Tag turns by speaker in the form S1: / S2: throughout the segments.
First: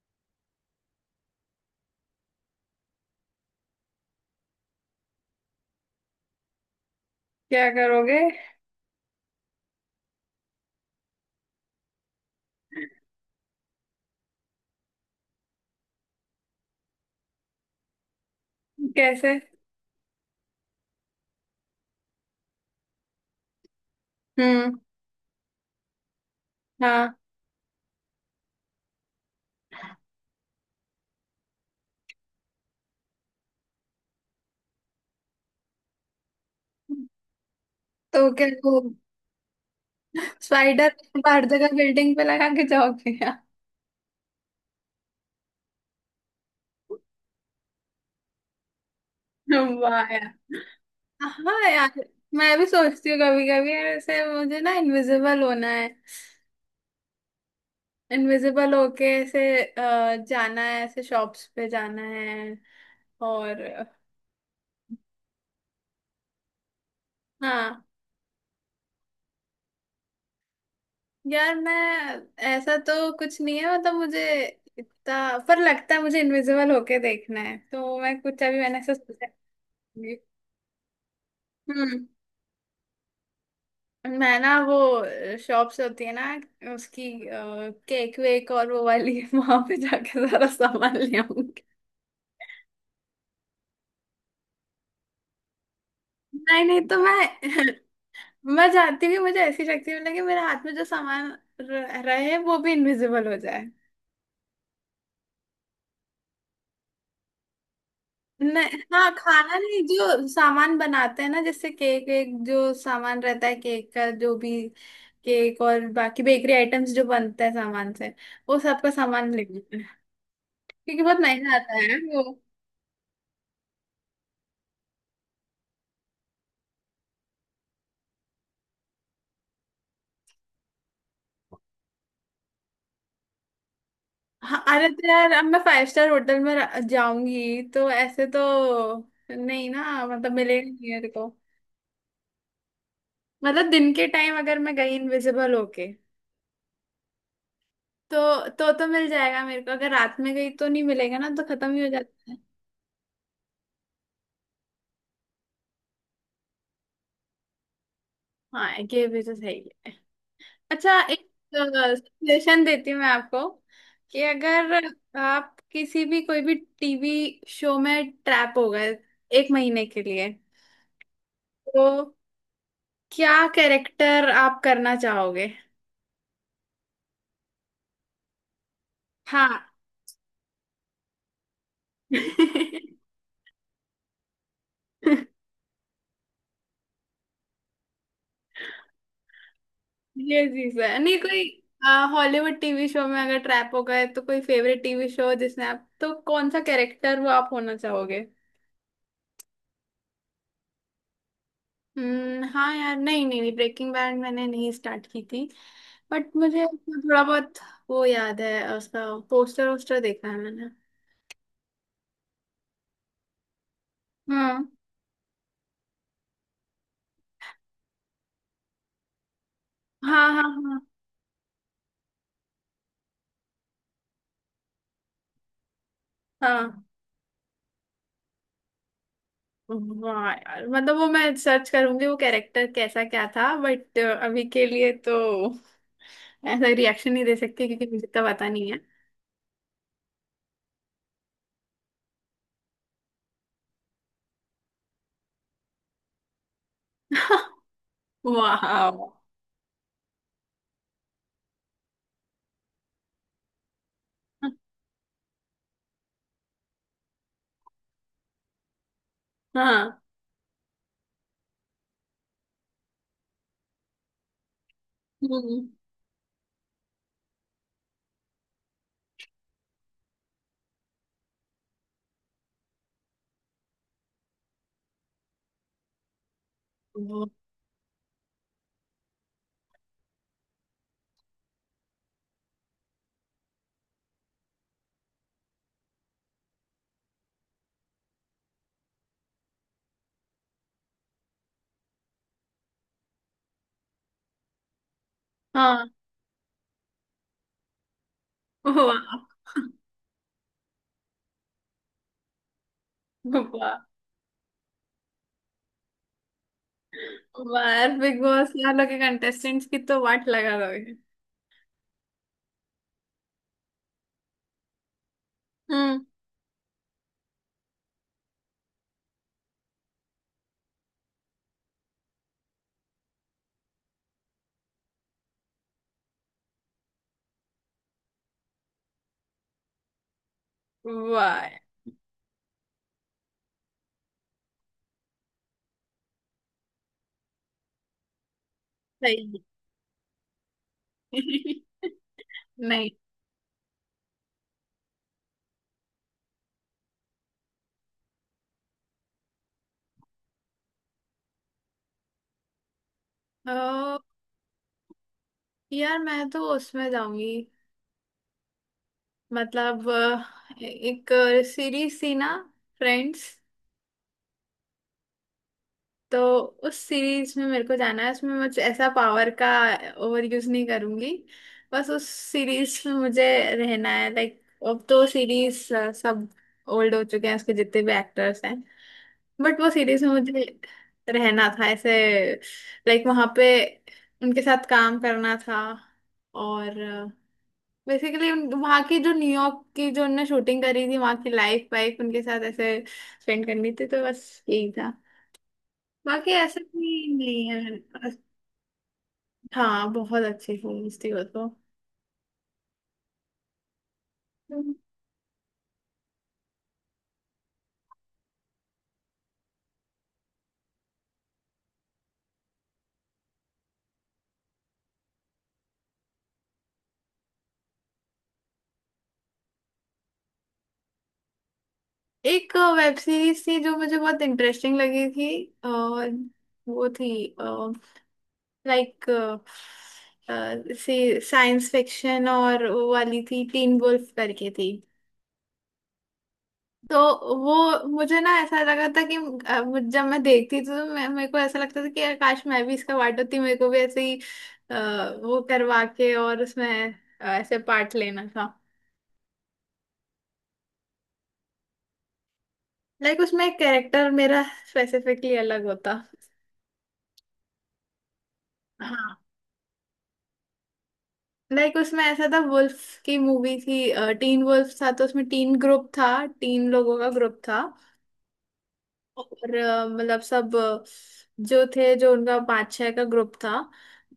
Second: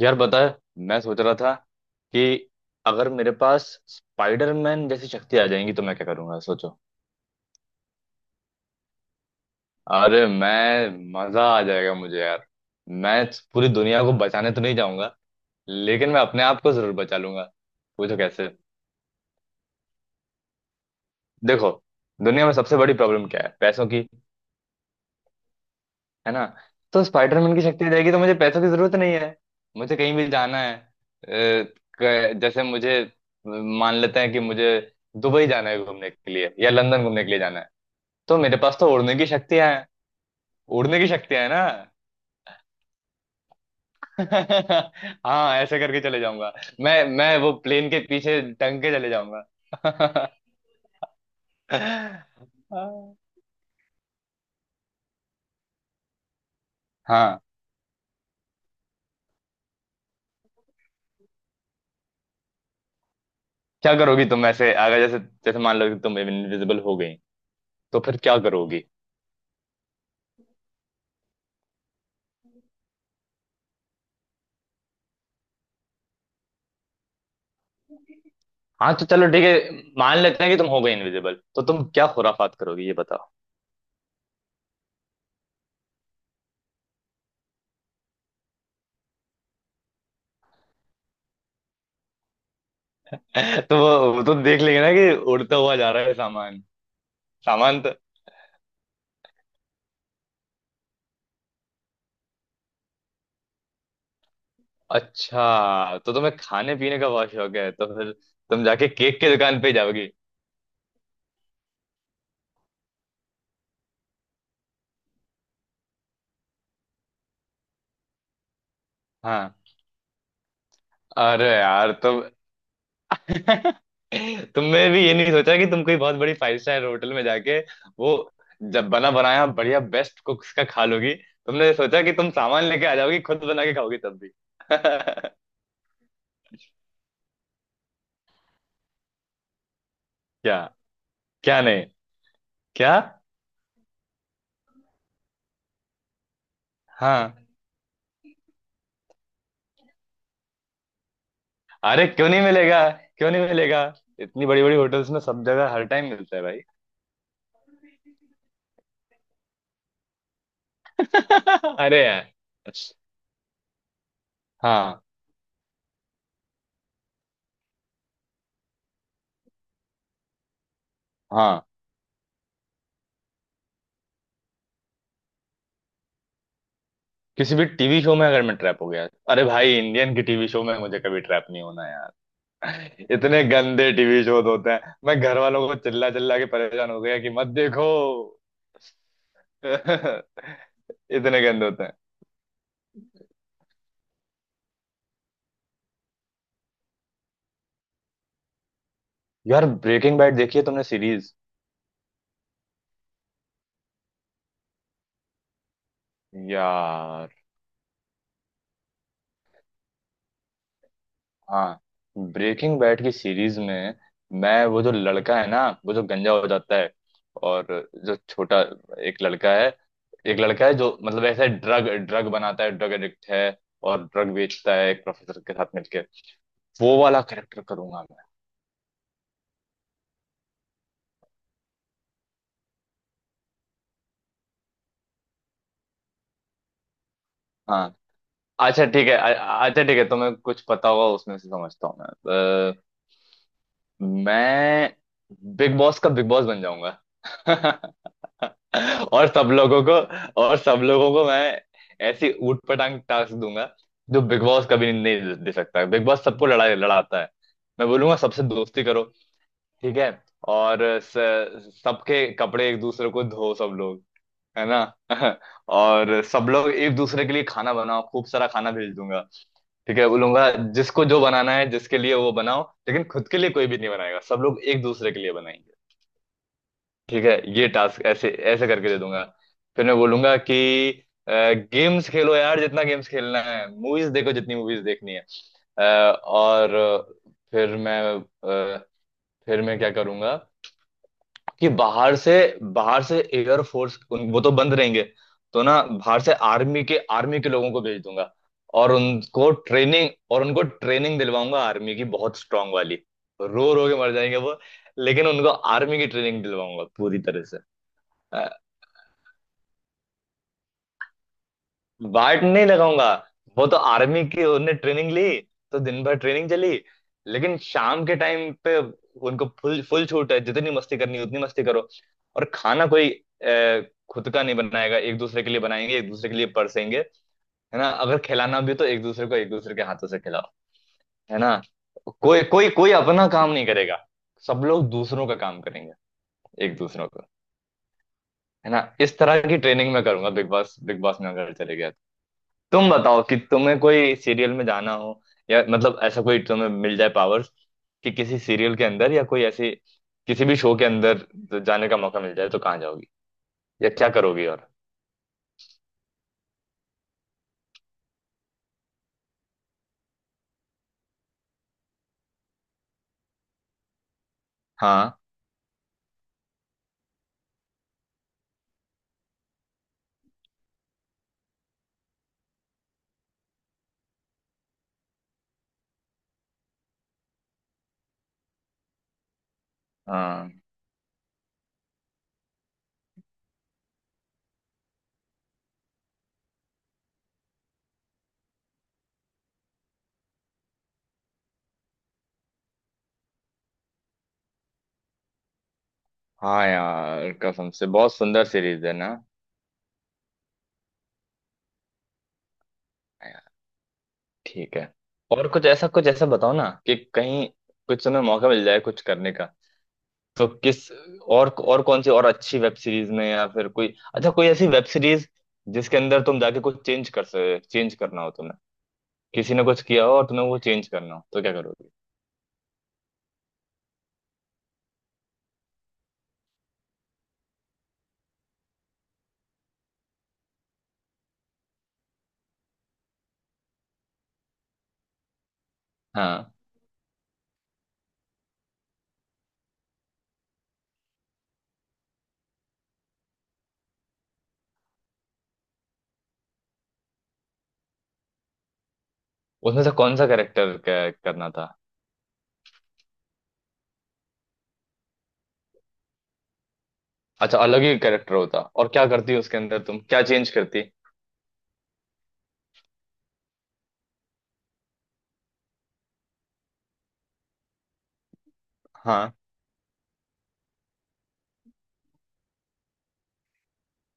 S1: यार बता। मैं सोच रहा था कि अगर मेरे पास स्पाइडरमैन जैसी शक्ति आ जाएंगी तो मैं क्या करूंगा सोचो।
S2: क्या करोगे?
S1: अरे मैं मजा आ जाएगा मुझे यार। मैं पूरी दुनिया को बचाने तो नहीं जाऊंगा, लेकिन मैं अपने आप को जरूर बचा लूंगा। पूछो कैसे।
S2: कैसे?
S1: देखो, दुनिया में सबसे बड़ी प्रॉब्लम क्या है? पैसों की।
S2: हम्म।
S1: है ना? तो
S2: हाँ।
S1: स्पाइडरमैन की शक्ति रहेगी तो मुझे पैसों की जरूरत नहीं है। मुझे कहीं भी जाना है, जैसे मुझे, मान लेते हैं कि मुझे दुबई जाना है घूमने के लिए, या लंदन घूमने के लिए जाना है।
S2: तो
S1: तो
S2: क्या
S1: मेरे पास
S2: वो
S1: तो उड़ने की शक्तियां हैं।
S2: स्पाइडर
S1: उड़ने की शक्तियां
S2: हर
S1: है ना।
S2: जगह बिल्डिंग पे लगा के जाओगे यार?
S1: हाँ, ऐसे करके चले जाऊंगा। मैं वो प्लेन के पीछे टंग के चले जाऊंगा।
S2: वाह यार। हाँ यार, मैं भी सोचती हूँ कभी कभी यार, ऐसे मुझे ना इनविजिबल होना है।
S1: हाँ।
S2: इनविजिबल होके ऐसे जाना है, ऐसे शॉप्स पे जाना है, और...
S1: क्या करोगी तुम, ऐसे अगर जैसे, जैसे मान लो कि तुम इनविजिबल हो गई,
S2: हाँ
S1: तो फिर क्या करोगी?
S2: यार। मैं ऐसा तो कुछ नहीं है, मतलब मुझे इतना पर लगता है मुझे इनविजिबल होके देखना है, तो मैं कुछ, अभी मैंने
S1: हाँ
S2: ऐसा
S1: तो
S2: सोचा।
S1: चलो ठीक है, मान लेते हैं कि तुम हो गए इनविजिबल, तो तुम
S2: हम्म।
S1: क्या खुराफात करोगे ये बताओ।
S2: मैं ना वो शॉप्स होती है ना उसकी, केक वेक और वो वाली वहां पे जाके सारा सामान ले आऊंगी।
S1: तो वो तो देख लेंगे ना कि उड़ता हुआ जा रहा है सामान।
S2: नहीं नहीं, तो मैं
S1: सामान तो।
S2: मैं चाहती हूँ कि मुझे ऐसी शक्ति मिले कि मेरे हाथ में जो सामान रहे वो भी इनविजिबल हो जाए।
S1: अच्छा, तो तुम्हें खाने पीने का बहुत शौक है तो फिर तुम
S2: नहीं,
S1: जाके
S2: हाँ,
S1: केक की
S2: खाना
S1: दुकान पे
S2: नहीं,
S1: जाओगी?
S2: जो सामान बनाते हैं ना, जैसे केक वेक, जो सामान रहता है केक का जो भी, केक और बाकी बेकरी आइटम्स जो बनते हैं सामान से, वो सबका सामान
S1: हाँ।
S2: लेना है। क्योंकि बहुत
S1: अरे
S2: महंगा आता
S1: यार
S2: है
S1: तुम!
S2: वो।
S1: तुमने भी ये नहीं सोचा कि तुम कोई बहुत बड़ी फाइव स्टार होटल में जाके, वो जब बना बनाया बढ़िया बेस्ट कुक्स का खा लोगी? तुमने सोचा कि तुम सामान लेके आ जाओगी, खुद बना के खाओगी तब भी।
S2: हाँ, अरे तो यार, अब मैं फाइव स्टार होटल में जाऊंगी तो ऐसे तो नहीं ना, मतलब
S1: क्या?
S2: मिलेगा नहीं मेरे को।
S1: क्या नहीं? क्या?
S2: मतलब दिन के टाइम अगर मैं गई इनविजिबल होके
S1: हाँ।
S2: तो मिल जाएगा मेरे को, अगर रात में गई तो नहीं मिलेगा ना, तो खत्म ही हो
S1: अरे क्यों
S2: जाता है।
S1: नहीं मिलेगा? क्यों नहीं मिलेगा? इतनी बड़ी बड़ी होटल्स में सब जगह हर टाइम मिलता है भाई।
S2: हाँ, ये भी तो सही है। अच्छा, एक
S1: अरे यार।
S2: सजेशन देती हूँ मैं आपको कि अगर
S1: हाँ,
S2: आप किसी भी कोई भी टीवी शो में ट्रैप हो गए एक महीने के लिए,
S1: हाँ।
S2: तो क्या कैरेक्टर आप करना चाहोगे?
S1: किसी भी टीवी शो में अगर मैं ट्रैप हो गया, अरे
S2: हाँ,
S1: भाई इंडियन के टीवी शो में मुझे कभी ट्रैप नहीं होना
S2: ये
S1: यार। इतने गंदे टीवी शो होते हैं, मैं घर वालों को चिल्ला चिल्ला के परेशान हो गया कि मत देखो।
S2: चीज है नहीं
S1: इतने
S2: कोई।
S1: गंदे होते हैं।
S2: हॉलीवुड टीवी शो में अगर ट्रैप हो गए तो कोई फेवरेट टीवी शो जिसने आप, तो कौन सा कैरेक्टर वो आप होना चाहोगे?
S1: यार, ब्रेकिंग बैड देखी है तुमने सीरीज?
S2: हम्म। हाँ यार, नहीं नहीं नहीं, ब्रेकिंग बैड मैंने नहीं स्टार्ट की थी, बट मुझे उसका थोड़ा
S1: यार
S2: बहुत वो याद है, उसका पोस्टर वोस्टर देखा है मैंने।
S1: हाँ। ब्रेकिंग बैड की सीरीज में
S2: हाँ
S1: मैं वो जो लड़का है ना, वो जो गंजा हो जाता है, और जो छोटा एक लड़का है,
S2: हाँ
S1: एक
S2: हाँ
S1: लड़का है
S2: हाँ।
S1: जो मतलब ऐसे ड्रग ड्रग बनाता है, ड्रग एडिक्ट है, और ड्रग बेचता है एक प्रोफेसर के साथ मिलके,
S2: हाँ,
S1: वो वाला कैरेक्टर करूंगा मैं।
S2: वाह यार, मतलब वो मैं सर्च करूंगी वो कैरेक्टर कैसा क्या था, बट अभी के लिए तो ऐसा रिएक्शन नहीं दे सकती क्योंकि
S1: हाँ।
S2: मुझे तो पता नहीं।
S1: अच्छा ठीक है, अच्छा ठीक है, तुम्हें कुछ पता होगा उसमें से, समझता हूँ मैं। मैं बिग बॉस का बिग बॉस बन जाऊंगा।
S2: वाह।
S1: और सब लोगों को, और सब लोगों को मैं ऐसी ऊटपटांग टास्क दूंगा जो बिग बॉस कभी नहीं दे दे सकता। बिग बॉस सबको लड़ाई लड़ाता है, मैं बोलूंगा सबसे दोस्ती करो। ठीक
S2: हाँ।
S1: है? और सबके कपड़े एक दूसरे को धो सब लोग, है ना।
S2: हम्म।
S1: और सब लोग एक दूसरे के लिए खाना बनाओ, खूब सारा खाना भेज दूंगा। ठीक है बोलूंगा, जिसको जो बनाना है, जिसके लिए वो बनाओ, लेकिन खुद के लिए कोई भी नहीं बनाएगा, सब लोग एक दूसरे के लिए बनाएंगे। ठीक
S2: वो-
S1: है? ये टास्क ऐसे ऐसे करके दे दूंगा। फिर मैं बोलूंगा कि गेम्स खेलो यार, जितना गेम्स खेलना है, मूवीज देखो जितनी मूवीज देखनी है। अ, और अ, फिर मैं, अ, फिर मैं क्या करूंगा कि बाहर से, बाहर से एयर फोर्स उन वो तो बंद रहेंगे, तो ना
S2: हाँ।
S1: बाहर से आर्मी के, आर्मी के लोगों को भेज दूंगा। और
S2: वाह
S1: उनको ट्रेनिंग, और उनको ट्रेनिंग दिलवाऊंगा आर्मी की, बहुत स्ट्रांग वाली। रो
S2: वाह
S1: रो के मर जाएंगे वो, लेकिन उनको आर्मी की ट्रेनिंग दिलवाऊंगा पूरी तरह से।
S2: वाह यार, बिग बॉस यार लोग के कंटेस्टेंट्स की तो वाट लगा दोगे।
S1: वार्ड नहीं लगाऊंगा, वो तो आर्मी की उनने ट्रेनिंग ली। तो दिन
S2: हम्म।
S1: भर ट्रेनिंग चली, लेकिन शाम के टाइम पे उनको फुल फुल छूट है, जितनी मस्ती करनी है, उतनी मस्ती करो। और खाना कोई खुद का नहीं बनाएगा, एक दूसरे के लिए बनाएंगे, एक दूसरे के लिए परसेंगे। है ना, अगर खिलाना भी तो एक दूसरे को, एक दूसरे के हाथों से खिलाओ। है
S2: वाह
S1: ना?
S2: यार।
S1: कोई कोई कोई अपना काम नहीं करेगा, सब लोग दूसरों का काम करेंगे, एक दूसरों का। है ना, इस तरह
S2: सही
S1: की ट्रेनिंग मैं करूंगा बिग बॉस, बिग बॉस में अगर
S2: है।
S1: चले गया तो। तुम
S2: नहीं।
S1: बताओ कि तुम्हें कोई सीरियल में जाना हो, या मतलब ऐसा कोई तुम्हें मिल जाए पावर्स कि किसी सीरियल के अंदर या कोई ऐसे किसी भी शो के अंदर तो जाने का मौका मिल जाए, तो कहाँ जाओगी या
S2: अ,
S1: क्या करोगी और?
S2: यार, मैं तो उसमें जाऊंगी, मतलब एक सीरीज थी ना, फ्रेंड्स।
S1: हाँ,
S2: तो उस सीरीज में मेरे को जाना है, उसमें मुझे ऐसा पावर का ओवर यूज नहीं करूंगी, बस उस सीरीज में मुझे रहना है। लाइक अब तो सीरीज सब ओल्ड हो चुके हैं, उसके जितने भी एक्टर्स हैं, बट वो सीरीज में मुझे
S1: हाँ।
S2: रहना था ऐसे, लाइक वहां पे उनके साथ काम करना था, और बेसिकली वहां की जो न्यूयॉर्क की जो उनने शूटिंग करी थी वहां की लाइफ वाइफ उनके साथ ऐसे स्पेंड करनी थी, तो बस यही था, बाकी ऐसे
S1: हाँ
S2: भी
S1: यार,
S2: नहीं
S1: कसम
S2: है
S1: से बहुत सुंदर सीरीज है ना, हाँ।
S2: हाँ, बहुत अच्छी सीरीज थी वो तो।
S1: यार, ठीक है। और कुछ ऐसा, कुछ ऐसा बताओ ना कि कहीं कुछ तुम्हें मौका मिल जाए कुछ करने का, तो किस, और कौन सी और अच्छी वेब सीरीज में, या फिर कोई अच्छा कोई ऐसी वेब सीरीज जिसके अंदर तुम जाके कुछ चेंज कर सके, चेंज करना हो तुम्हें, किसी ने कुछ किया हो और तुम्हें वो चेंज करना हो, तो क्या करोगे?
S2: एक वेब सीरीज थी जो मुझे बहुत इंटरेस्टिंग लगी थी, और वो थी लाइक सी साइंस फिक्शन, और वो वाली थी, टीन वुल्फ करके थी।
S1: हाँ।
S2: तो वो मुझे ना ऐसा लगा था कि जब मैं देखती थी तो मैं, मेरे को ऐसा लगता था कि यार काश मैं भी इसका पार्ट होती, मेरे को भी ऐसे ही अ, वो करवा के, और उसमें ऐसे पार्ट लेना था।
S1: उसमें से कौन सा कैरेक्टर करना था?
S2: लाइक उसमें कैरेक्टर मेरा स्पेसिफिकली अलग होता।
S1: अच्छा, अलग ही कैरेक्टर होता, और क्या
S2: हाँ,
S1: करती उसके अंदर, तुम क्या चेंज करती?
S2: लाइक उसमें ऐसा था, वुल्फ की मूवी थी, टीन वुल्फ था, तो उसमें टीन ग्रुप था, तीन लोगों का ग्रुप था।
S1: हाँ
S2: और मतलब सब जो थे, जो उनका पाँच छः का ग्रुप था,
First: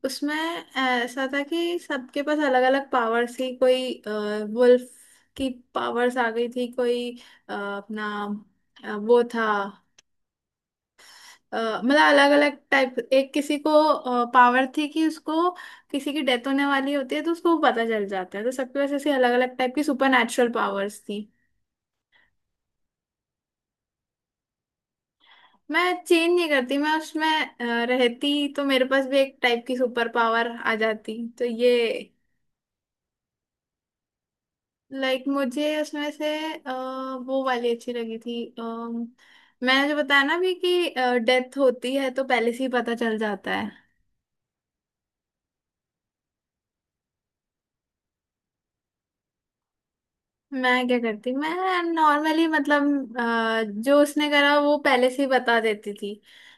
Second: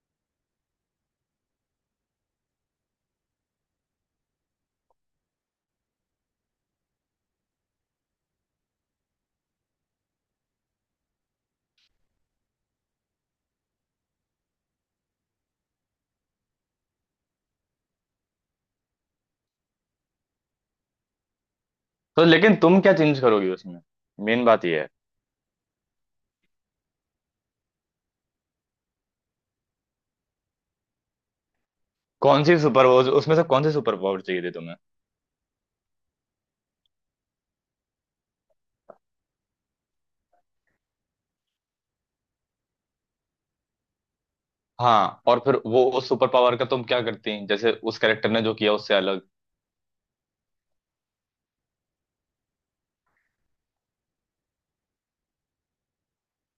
S2: उसमें ऐसा था कि सबके पास अलग अलग पावर्स थी, कोई वुल्फ की पावर्स आ गई थी, कोई अपना वो था, अ, मतलब अलग अलग टाइप, एक किसी को पावर थी कि उसको किसी की डेथ होने वाली होती है तो उसको वो पता चल जाता है, तो सबके पास ऐसी अलग अलग टाइप की सुपर नेचुरल पावर्स थी।
S1: तो लेकिन तुम क्या चेंज करोगी उसमें, मेन बात ये है।
S2: मैं चेंज नहीं करती, मैं उसमें रहती तो मेरे पास भी एक टाइप की सुपर पावर आ जाती, तो ये...
S1: कौन सी सुपर पावर, उसमें से कौन सी सुपर पावर चाहिए थी तुम्हें?
S2: लाइक मुझे उसमें से अ, वो वाली अच्छी लगी थी, मैंने जो बताया ना भी, कि डेथ होती है तो पहले से ही पता चल जाता है।
S1: हाँ और फिर वो उस सुपर पावर का तुम क्या करती, जैसे उस कैरेक्टर ने जो किया उससे अलग?
S2: मैं क्या करती, मैं नॉर्मली मतलब जो उसने करा वो पहले से ही बता देती थी,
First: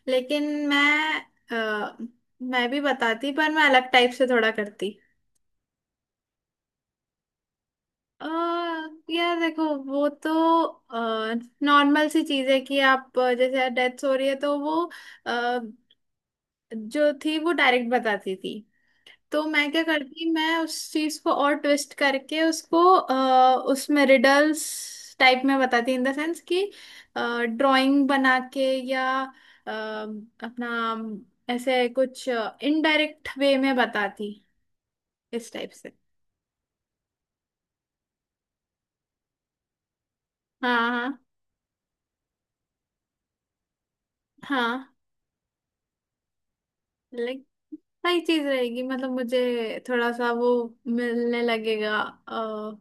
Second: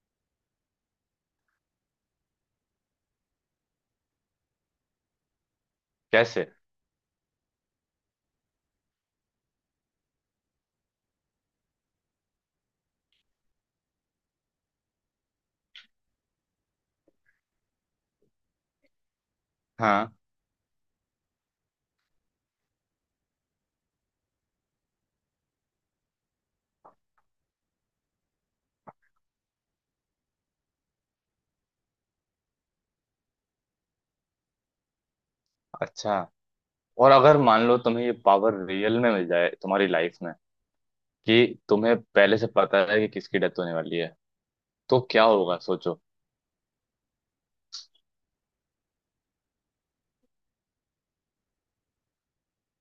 S2: लेकिन अ, मैं भी बताती, पर मैं अलग टाइप से थोड़ा करती।
S1: कैसे?
S2: अ, यार देखो, वो तो नॉर्मल सी चीज है कि आप जैसे डेथ हो रही है तो वो अ, जो थी वो डायरेक्ट बताती थी, तो मैं क्या
S1: हाँ।
S2: करती, मैं उस चीज को और ट्विस्ट करके उसको उसमें रिडल्स टाइप में बताती, इन द सेंस कि ड्राइंग बना के, या अपना ऐसे कुछ इनडायरेक्ट वे में बताती, इस टाइप से।
S1: अच्छा। और अगर मान लो तुम्हें ये पावर रियल में मिल जाए तुम्हारी लाइफ में
S2: हाँ हाँ
S1: कि तुम्हें पहले से पता है कि किसकी डेथ होने वाली है,
S2: हाँ।
S1: तो क्या होगा सोचो।
S2: लाइक सही चीज रहेगी, मतलब मुझे थोड़ा सा वो मिलने लगेगा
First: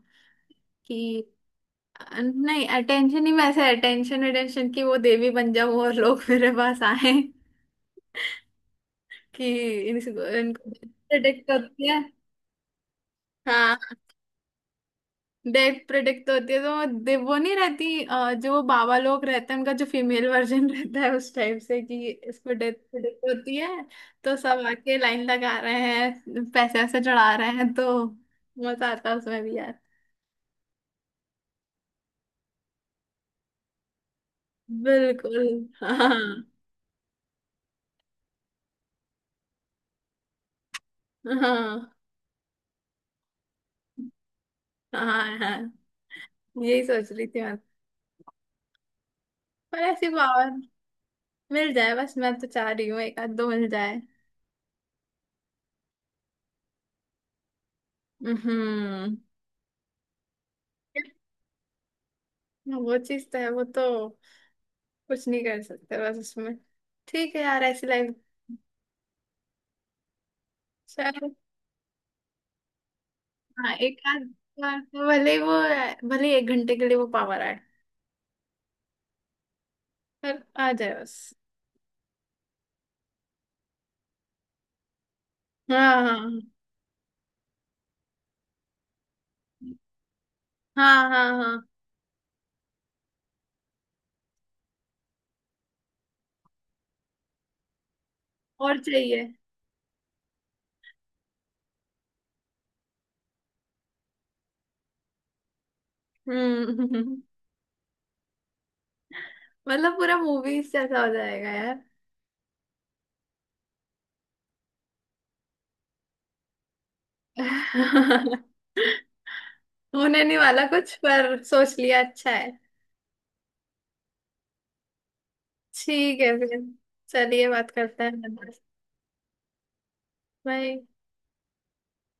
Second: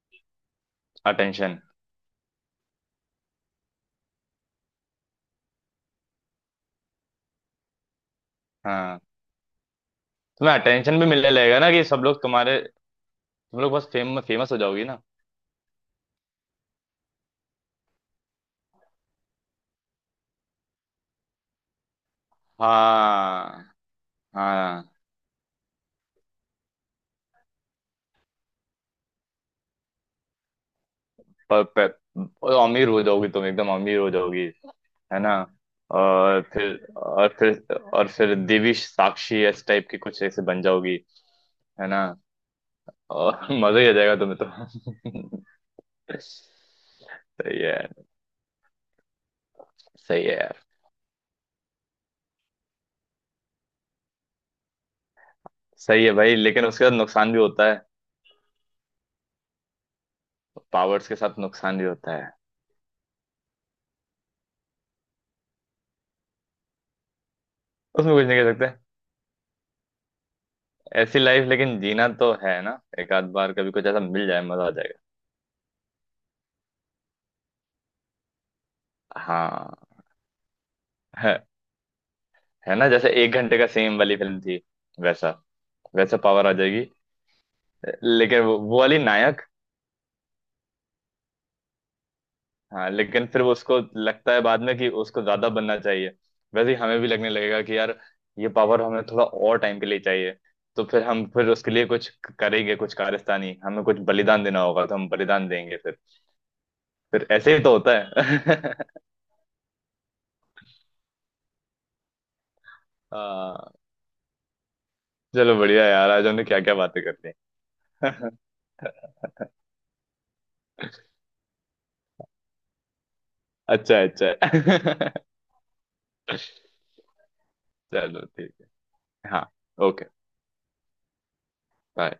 S2: कि...
S1: अटेंशन।
S2: नहीं, अटेंशन ही, मैं ऐसे अटेंशन अटेंशन की वो देवी बन जाऊं और लोग मेरे पास आए
S1: हाँ।
S2: कि इनको
S1: तुम्हें
S2: इनको
S1: अटेंशन भी मिलने
S2: प्रेडिक्ट
S1: लगेगा ना कि
S2: होती है।
S1: सब लोग तुम्हारे, तुम लोग बस
S2: हाँ।
S1: फेम, फेमस हो जाओगी ना।
S2: डेथ प्रेडिक्ट होती है तो वो वो नहीं रहती, जो वो बाबा लोग रहते हैं उनका जो फीमेल वर्जन रहता है, उस टाइप से कि इसको डेथ प्रेडिक्ट होती
S1: हाँ।
S2: है। तो सब
S1: हाँ।
S2: आके लाइन लगा रहे हैं, पैसे वैसे चढ़ा रहे हैं, तो मजा आता है उसमें भी यार।
S1: पर और अमीर हो जाओगी तुम, एकदम अमीर हो जाओगी। है ना?
S2: बिल्कुल। हाँ।
S1: और फिर, और फिर, और फिर देवी साक्षी इस टाइप की कुछ ऐसे बन जाओगी। है
S2: हाँ
S1: ना? और मजा ही आ जाएगा तुम्हें
S2: हाँ
S1: तो।
S2: हाँ। यही सोच रही थी,
S1: सही है।
S2: पर ऐसी
S1: सही है
S2: पावर
S1: यार।
S2: मिल जाए बस, मैं तो चाह रही हूँ एक आध दो मिल जाए।
S1: सही है भाई, लेकिन उसके साथ नुकसान भी होता है।
S2: हम्म।
S1: पावर्स के साथ नुकसान भी होता है।
S2: वो चीज तो है, वो तो कुछ नहीं कर सकते बस उसमें, ठीक है यार, ऐसी लाइफ।
S1: उसमें कुछ नहीं कह सकते। ऐसी
S2: चलो।
S1: लाइफ लेकिन जीना तो है ना, एक आध बार कभी
S2: हाँ,
S1: कुछ
S2: एक
S1: ऐसा
S2: आध
S1: मिल जाए मजा आ
S2: बार
S1: जाएगा।
S2: तो भले ही वो, भले ही एक घंटे के लिए वो पावर आए,
S1: हाँ।
S2: पर आ जाए बस।
S1: है, है ना, जैसे एक घंटे का सेम वाली फिल्म थी, वैसा,
S2: हाँ
S1: वैसा
S2: हाँ
S1: पावर आ जाएगी। लेकिन वो वाली नायक।
S2: हाँ हाँ हाँ हाँ।
S1: हाँ, लेकिन फिर वो उसको लगता है बाद में कि उसको ज्यादा बनना चाहिए। वैसे ही हमें भी लगने लगेगा कि यार ये
S2: और
S1: पावर हमें थोड़ा
S2: चाहिए।
S1: और टाइम के लिए चाहिए। तो फिर हम, फिर उसके लिए कुछ करेंगे, कुछ कारस्तानी, हमें कुछ बलिदान देना होगा तो हम बलिदान देंगे फिर।
S2: हम्म।
S1: फिर ऐसे ही तो होता है।
S2: मतलब पूरा मूवीज जैसा हो जाएगा यार।
S1: हाँ। चलो बढ़िया यार, आज हमने क्या क्या बातें कर ली।
S2: होने नहीं वाला कुछ, पर सोच लिया अच्छा है।
S1: अच्छा, अच्छा।
S2: ठीक है फिर, चलिए बात करते हैं।
S1: चलो ठीक है। हाँ, ओके।
S2: बाय।
S1: बाय।